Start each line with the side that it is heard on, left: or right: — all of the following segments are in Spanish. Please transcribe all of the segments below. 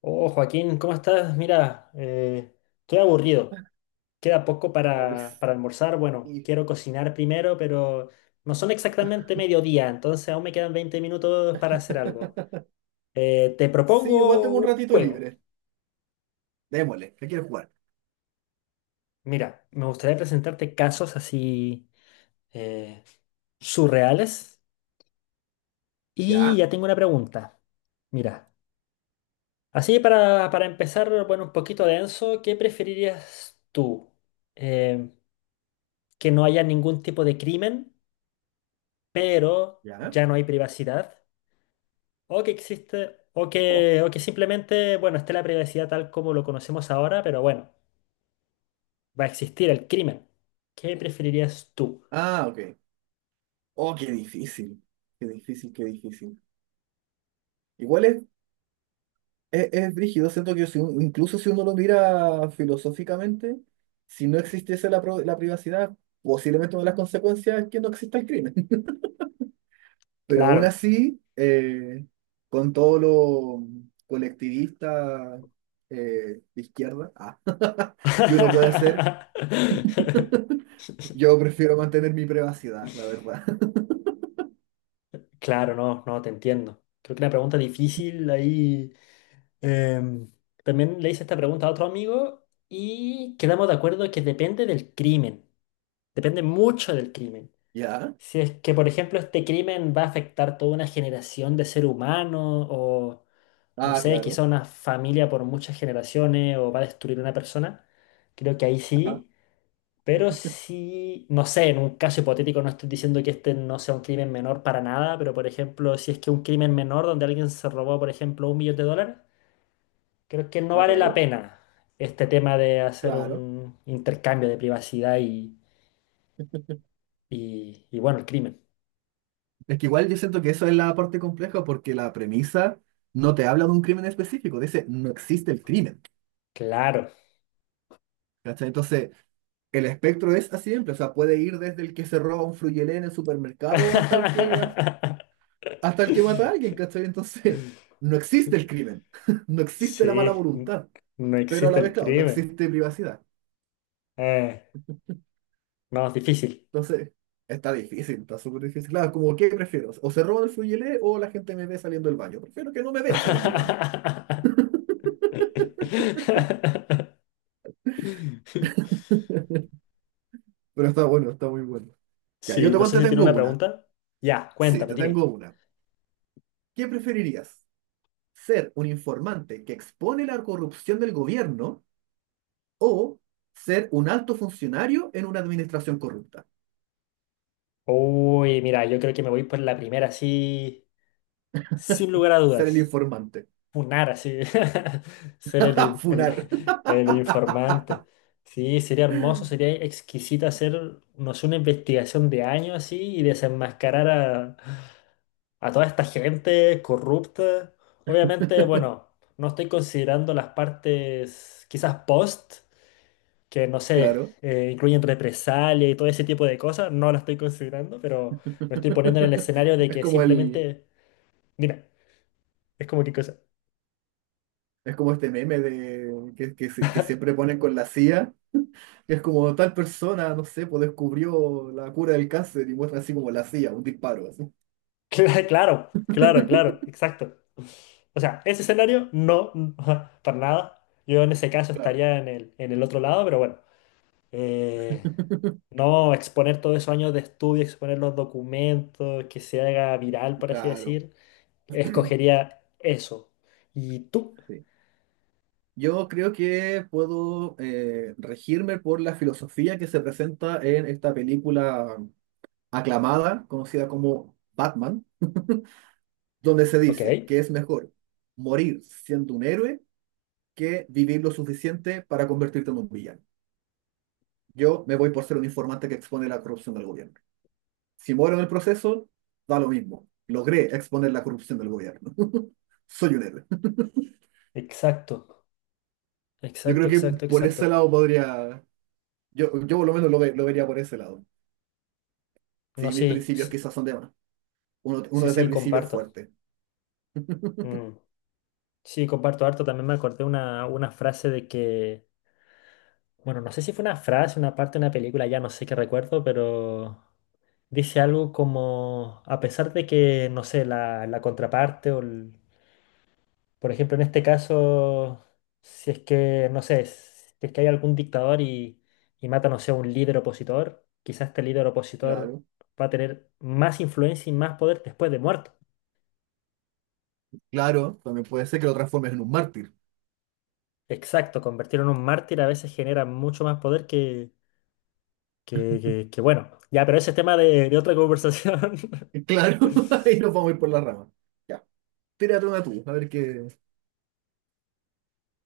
left: Oh, Joaquín, ¿cómo estás? Mira, estoy aburrido. Queda poco
right: Ay,
left: para almorzar. Bueno,
right: sí.
left: quiero cocinar primero, pero no son exactamente mediodía, entonces aún me quedan 20 minutos para hacer algo. Te
right: Sí, igual
left: propongo
right: tengo un
left: un
right: ratito
left: juego.
right: libre. Démosle, ¿qué quieres jugar?
left: Mira, me gustaría presentarte casos así eh, surreales. Y
right: ¿Ya?
left: ya tengo una pregunta. Mira, así para empezar, bueno, un poquito denso, ¿qué preferirías tú? Em, ¿Que no haya ningún tipo de crimen, pero
right: ¿Ya?
left: ya no hay privacidad? ¿O que existe, o que,
right: Oh.
left: o que simplemente, bueno, esté la privacidad tal como lo conocemos ahora, pero bueno, va a existir el crimen? ¿Qué preferirías tú?
right: Ah, ok. Oh, qué difícil. Qué difícil, qué difícil. Igual es, es brígido, siento que si un- incluso si uno lo mira filosóficamente, si no existiese la privacidad, posiblemente una de las consecuencias es que no exista el crimen. Pero aún
left: Claro.
right: así, con todo lo colectivista de izquierda, ah, que uno puede hacer. Yo prefiero mantener mi privacidad, la verdad.
left: Claro, no, no, te entiendo. Creo que una pregunta difícil ahí. em, También le hice esta pregunta a otro amigo y quedamos de acuerdo que depende del crimen. Depende mucho del crimen.
right: ¿Ya?
left: Si es que, por ejemplo, este crimen va a afectar toda una generación de ser humano o, no
right: Ah,
left: sé, quizá
right: claro.
left: una familia por muchas generaciones o va a destruir una persona, creo que ahí
right: Ajá.
left: sí. Pero sí, no sé, en un caso hipotético no estoy diciendo que este no sea un crimen menor para nada, pero por ejemplo, si es que un crimen menor donde alguien se robó, por ejemplo, $1 millón, creo que no
right: Ah,
left: vale la
right: claro.
left: pena este tema de hacer
right: Claro.
left: un intercambio de privacidad y, y, y bueno, el crimen.
right: Es que igual yo siento que eso es la parte compleja porque la premisa no te habla de un crimen específico, dice no existe el crimen.
left: Claro.
right: ¿Cachai? Entonces, el espectro es así de amplio, o sea, puede ir desde el que se roba un fruyelé en el supermercado hasta el que mata a alguien, ¿cachai? Entonces, no existe el crimen, no existe la mala
left: Sí,
right: voluntad,
left: no
right: pero a
left: existe
right: la vez,
left: el
right: claro, no
left: crimen.
right: existe privacidad.
left: Eh, no, es difícil.
right: Entonces, está difícil, está súper difícil. Claro, como, ¿qué prefiero? ¿O se roban el fluyelé o la gente me ve saliendo del baño? Prefiero que no me vean saliendo del baño. Pero está bueno, está muy bueno. Ya,
left: Sí, no
right: igual
left: sé
right: te
left: si tiene
right: tengo
left: una
right: una.
left: pregunta. Ya,
right: Sí,
left: cuéntame,
right: te tengo
left: dime.
right: una. ¿Qué preferirías? ¿Ser un informante que expone la corrupción del gobierno o ser un alto funcionario en una administración corrupta?
left: Uy, mira, yo creo que me voy por la primera, sí, sin lugar a
right: Ser el
left: dudas.
right: informante.
left: Funar así, ser el, in- el-
right: Funar.
left: el informante. Sí, sería hermoso, sería exquisito hacer, no sé, una investigación de años así y desenmascarar a toda esta gente corrupta. Obviamente, bueno, no estoy considerando las partes quizás post, que no sé,
right: Claro.
left: incluyen represalia y todo ese tipo de cosas, no las estoy considerando, pero me estoy poniendo en el escenario de
right: Es
left: que
right: como
left: simplemente, mira, es como que.
right: es como este meme de que siempre ponen con la CIA. Es como tal persona, no sé, pues descubrió la cura del cáncer y muestra así como la hacía, un disparo, así.
left: Claro, claro, claro, exacto. O sea, ese escenario no, no, para nada. Yo en ese caso
right: Claro,
left: estaría en el otro lado, pero bueno. Eh, no exponer todos esos años de estudio, exponer los documentos, que se haga viral, por así
right: claro.
left: decir. Escogería eso. ¿Y tú?
right: Sí. Yo creo que puedo regirme por la filosofía que se presenta en esta película aclamada, conocida como Batman, donde se
left: Ok,
right: dice que es mejor morir siendo un héroe que vivir lo suficiente para convertirte en un villano. Yo me voy por ser un informante que expone la corrupción del gobierno. Si muero en el proceso, da lo mismo. Logré exponer la corrupción del gobierno. Soy un héroe.
left: exacto,
right: Yo
left: exacto,
right: creo que
left: exacto,
right: por ese
left: exacto.
right: lado podría, yo por lo menos lo vería por ese lado.
left: No,
right: Sí, mis
left: sí,
right: principios
left: sí,
right: quizás son de más. Uno, uno
left: sí,
right: desde el
left: sí,
right: principio es
left: comparto.
right: fuerte.
left: Mm, Sí, comparto harto. También me acordé una frase de que. Bueno, no sé si fue una frase, una parte de una película, ya no sé qué recuerdo, pero dice algo como, a pesar de que, no sé, la contraparte o, el- por ejemplo, en este caso, si es que, no sé, si es que hay algún dictador y mata, no sé, a un líder opositor, quizás este líder opositor
right: Claro.
left: va a tener más influencia y más poder después de muerto.
right: Claro, también puede ser que lo transformes en un mártir.
left: Exacto, convertirlo en un mártir a veces genera mucho más poder que, bueno. Ya, pero ese es tema de otra conversación.
right: Claro, ahí nos vamos a ir por la rama. Ya, tírate una tú, a ver qué...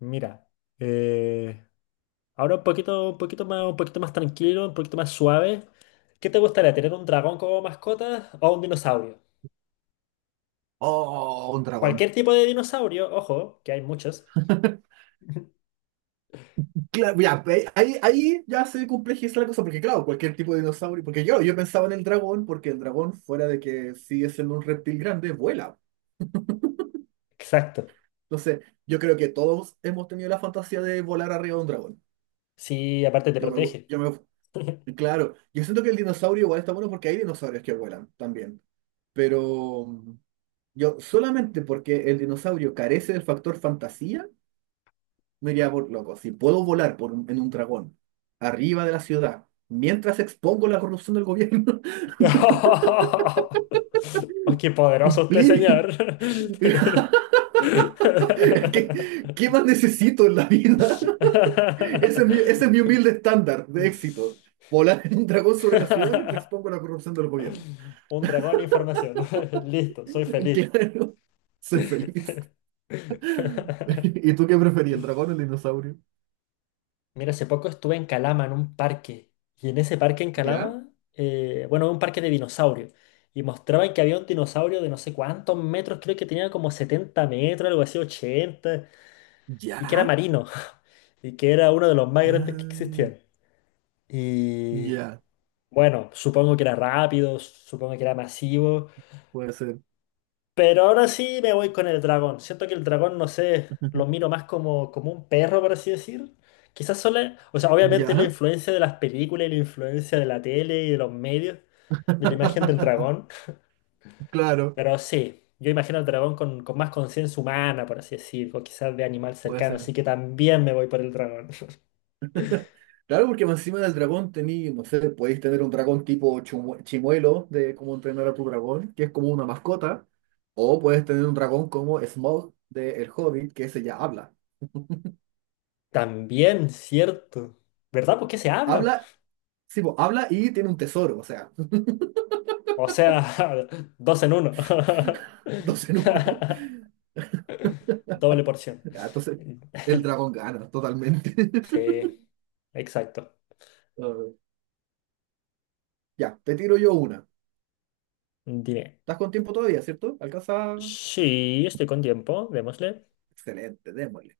left: Mira, eh, ahora un poquito más tranquilo, un poquito más suave. ¿Qué te gustaría, tener un dragón como mascota o un dinosaurio?
right: Oh, un dragón.
left: Cualquier tipo de dinosaurio, ojo, que hay muchos.
right: Claro, ya, pe- ahí ya se complejiza la cosa, porque claro, cualquier tipo de dinosaurio, porque yo pensaba en el dragón, porque el dragón, fuera de que sigue siendo un reptil grande, vuela.
left: Exacto.
right: Entonces, yo creo que todos hemos tenido la fantasía de volar arriba de un dragón.
left: Sí, aparte te protege.
right: Yo me, claro, yo siento que el dinosaurio igual está bueno porque hay dinosaurios que vuelan también, pero yo solamente porque el dinosaurio carece del factor fantasía, me iría por loco. Si puedo volar por un- en un dragón, arriba de la ciudad, mientras expongo la corrupción del gobierno.
left: ¡Oh, qué poderoso usted,
right: Cumplir.
left: señor!
right: Qué más necesito en la vida? Ese es mi humilde estándar de éxito. Volar en un dragón sobre la ciudad mientras expongo la corrupción del gobierno.
left: Un dragón de información. Listo, soy feliz.
right: Claro, soy feliz. ¿Y tú qué preferís, el dragón o el dinosaurio?
left: Mira, hace poco estuve en Calama, en un parque. Y en ese parque en
right: ¿Ya?
left: Calama, bueno, un parque de dinosaurios. Y mostraban que había un dinosaurio de no sé cuántos metros, creo que tenía como 70 metros, algo así, 80, y que era
right: ¿Ya?
left: marino, y que era uno de los más grandes que
right: Ah,
left: existían. Y
right: ya,
left: bueno, supongo que era rápido, supongo que era masivo.
right: puede ser.
left: Pero ahora sí me voy con el dragón. Siento que el dragón, no sé, lo miro más como, como un perro, por así decir. Quizás solo, o sea, obviamente la
right: ¿Ya?
left: influencia de las películas y la influencia de la tele y de los medios, de la imagen del dragón.
right: Claro,
left: Pero sí, yo imagino al dragón con más conciencia humana, por así decir, o quizás de animal
right: puede
left: cercano. Así
right: ser.
left: que también me voy por el dragón.
right: Claro, porque más encima del dragón tení, no sé, podéis tener un dragón tipo chimuelo de cómo entrenar a tu dragón, que es como una mascota, o puedes tener un dragón como Smaug de El Hobbit, que ese ya habla.
left: También, cierto. ¿Verdad? ¿Por qué se habla?
right: Habla, sí, po, habla y tiene un tesoro, o sea,
left: O sea, dos en uno.
right: dos en uno.
left: Doble porción.
right: Ya, entonces, el dragón gana totalmente.
left: Sí, exacto.
right: Ah, ya, te tiro yo una.
left: Dime.
right: ¿Estás con tiempo todavía, cierto? Alcanza.
left: Sí, estoy con tiempo, démosle.
right: Excelente, démosle.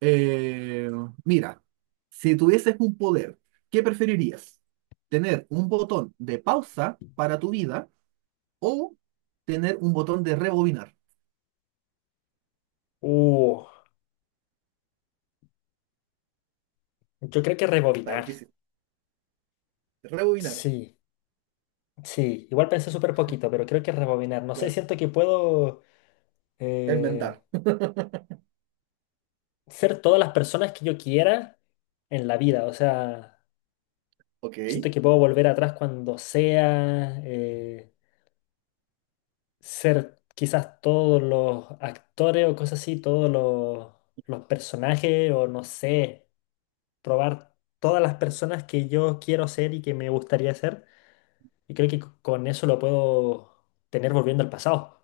right: Eh, mira, si tuvieses un poder, ¿qué preferirías? ¿Tener un botón de pausa para tu vida o tener un botón de rebobinar?
left: Uh, yo creo que
right: Está
left: rebobinar.
right: difícil. Rebobinar,
left: Sí, sí. Igual pensé súper poquito, pero creo que rebobinar. No sé,
right: claro.
left: siento que puedo eh,
right: Enmendar.
left: ser todas las personas que yo quiera en la vida. O sea,
right: Ok,
left: siento que puedo volver atrás cuando sea, ser quizás todos los actores o cosas así, todos los personajes o no sé. Probar todas las personas que yo quiero ser y que me gustaría ser. Y creo que con eso lo puedo tener volviendo al pasado.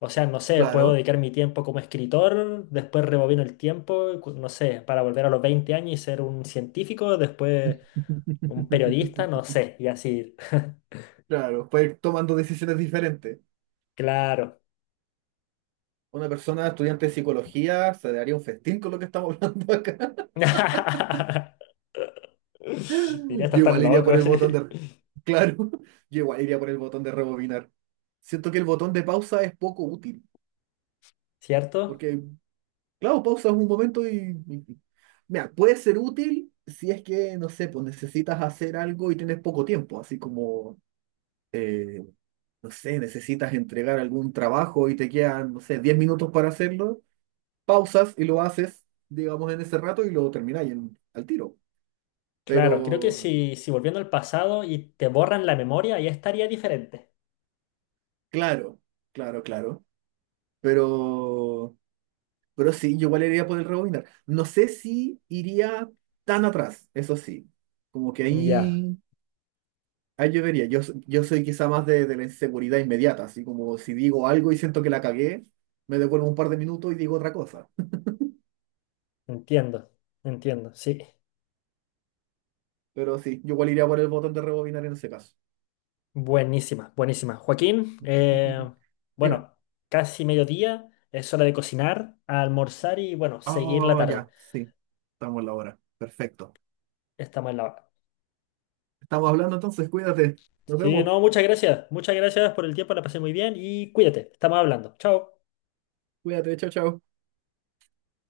left: O sea, no sé, puedo
right: claro.
left: dedicar mi tiempo como escritor, después rebobino el tiempo, no sé, para volver a los 20 años y ser un científico, después un periodista, no sé, y así.
right: Claro, puede ir tomando decisiones diferentes.
left: Claro.
right: Una persona estudiante de psicología se daría un festín con lo que estamos hablando acá.
left: Diría, estás
right: Yo
left: tan
right: igual iría por
left: loco,
right: el
left: sí.
right: botón de... Claro, yo igual iría por el botón de rebobinar. Siento que el botón de pausa es poco útil,
left: ¿Cierto?
right: porque, claro, pausa es un momento mira, puede ser útil si es que, no sé, pues necesitas hacer algo y tienes poco tiempo, así como, eh, no sé, necesitas entregar algún trabajo y te quedan, no sé, 10 minutos para hacerlo, pausas y lo haces, digamos, en ese rato y lo termináis en- al tiro.
left: Claro, creo que
right: Pero,
left: si volviendo al pasado y te borran la memoria, ya estaría diferente.
right: claro, claro, claro. Pero... Pero sí, yo igual iría por el rebobinar. No sé si iría tan atrás, eso sí. Como que
left: Ya.
right: ahí, ahí yo vería. Yo soy quizá más de la inseguridad inmediata, así como si digo algo y siento que la cagué, me devuelvo un par de minutos y digo otra cosa.
left: Entiendo, entiendo, sí.
right: Pero sí, yo igual iría por el botón de rebobinar en ese caso.
left: Buenísima, buenísima. Joaquín,
right: Dime.
left: bueno, casi mediodía, es hora de cocinar, almorzar y bueno, seguir la
right: Oh,
left: tarde.
right: ya, sí. Estamos en la hora. Perfecto.
left: Estamos en la hora.
right: Estamos hablando entonces, cuídate. Nos
left: Sí,
right: vemos.
left: no, muchas gracias por el tiempo, la pasé muy bien y cuídate, estamos hablando. Chao.
right: Cuídate, chao, chao.